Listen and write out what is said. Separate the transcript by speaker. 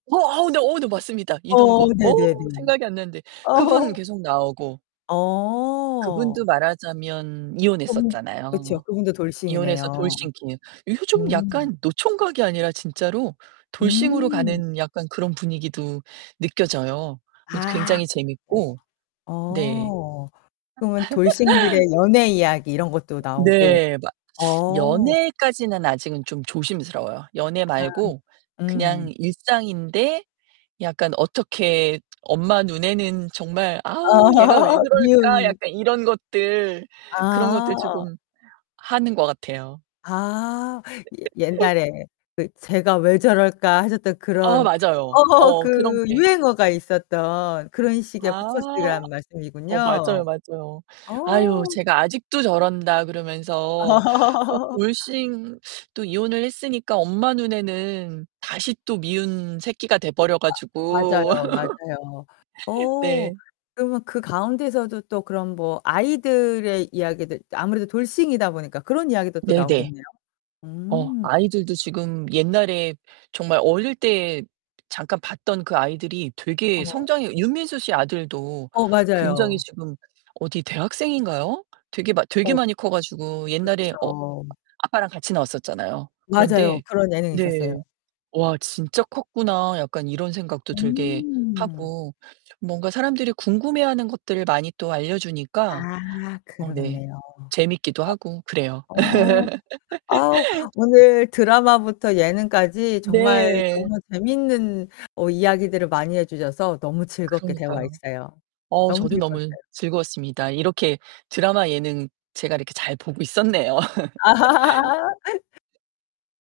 Speaker 1: 어 어 네 어 네 맞습니다
Speaker 2: 어
Speaker 1: 이동건. 어
Speaker 2: 네네네.
Speaker 1: 생각이 안 났는데 그분
Speaker 2: 어
Speaker 1: 계속 나오고.
Speaker 2: 어.
Speaker 1: 그분도 말하자면
Speaker 2: 음 그렇죠.
Speaker 1: 이혼했었잖아요.
Speaker 2: 그분도
Speaker 1: 이혼해서
Speaker 2: 돌싱이네요.
Speaker 1: 돌싱킹. 요즘
Speaker 2: 음.
Speaker 1: 약간 노총각이 아니라 진짜로 돌싱으로
Speaker 2: 음.
Speaker 1: 가는 약간 그런 분위기도 느껴져요. 그것도
Speaker 2: 아.
Speaker 1: 굉장히
Speaker 2: 그랬어요.
Speaker 1: 재밌고. 네.
Speaker 2: 어. 그러면 돌싱들의 연애 이야기 이런 것도 나오고.
Speaker 1: 네. 막
Speaker 2: 어.
Speaker 1: 연애까지는 아직은 좀 조심스러워요. 연애
Speaker 2: 아
Speaker 1: 말고
Speaker 2: 음.
Speaker 1: 그냥 일상인데 약간 어떻게 엄마 눈에는 정말 '아우 얘가 왜
Speaker 2: 아
Speaker 1: 그럴까.'
Speaker 2: 미운
Speaker 1: 약간 이런 것들. 그런 것들
Speaker 2: 아.
Speaker 1: 조금 하는 거 같아요.
Speaker 2: 아. 옛 옛날에 그 "쟤가 왜 저럴까."하셨던
Speaker 1: 아
Speaker 2: 그런
Speaker 1: 맞아요.
Speaker 2: 어
Speaker 1: 어 그런
Speaker 2: 그
Speaker 1: 게.
Speaker 2: 유행어가 있었던 그런 식의
Speaker 1: 아.
Speaker 2: 포커스라는
Speaker 1: 어
Speaker 2: 말씀이군요.
Speaker 1: 맞아요, 맞아요. "아유
Speaker 2: 어.
Speaker 1: 쟤가 아직도 저런다."그러면서 또 돌싱 또 이혼을 했으니까 엄마 눈에는 다시 또 미운 새끼가 돼 버려
Speaker 2: 아
Speaker 1: 가지고.
Speaker 2: 맞아요, 맞아요. 어
Speaker 1: 네.
Speaker 2: 그러면 그 가운데서도 또 그런 뭐 아이들의 이야기들 아무래도 돌싱이다 보니까 그런 이야기도 또
Speaker 1: 네네.
Speaker 2: 나오겠네요.
Speaker 1: 어
Speaker 2: 음.
Speaker 1: 아이들도 지금 옛날에 정말 어릴 때 잠깐 봤던 그 아이들이 되게
Speaker 2: 어.
Speaker 1: 성장이 윤민수 씨 아들도
Speaker 2: 어
Speaker 1: 굉장히
Speaker 2: 맞아요.
Speaker 1: 지금 어디 대학생인가요? 되게 많 되게
Speaker 2: 어.
Speaker 1: 많이 커 가지고 옛날에 어
Speaker 2: 그쵸.
Speaker 1: 아빠랑 같이 나왔었잖아요.
Speaker 2: 맞아요.
Speaker 1: 그런데
Speaker 2: 그런 예능 있었어요.
Speaker 1: 네. '와 진짜 컸구나.' 약간 이런 생각도 들게
Speaker 2: 음.
Speaker 1: 하고 뭔가 사람들이 궁금해하는 것들을 많이 또 알려주니까.
Speaker 2: 아
Speaker 1: 어 네.
Speaker 2: 그러겠네요.
Speaker 1: 재밌기도 하고 그래요.
Speaker 2: 어. 어. 아 오늘 드라마부터 예능까지 정말
Speaker 1: 네.
Speaker 2: 너무 재밌는 어 이야기들을 많이 해주셔서 너무 즐겁게
Speaker 1: 그러니까요.
Speaker 2: 대화했어요.
Speaker 1: 어
Speaker 2: 너무
Speaker 1: 저도 너무
Speaker 2: 즐거웠어요.
Speaker 1: 즐거웠습니다. 이렇게 드라마 예능 제가 이렇게 잘 보고 있었네요.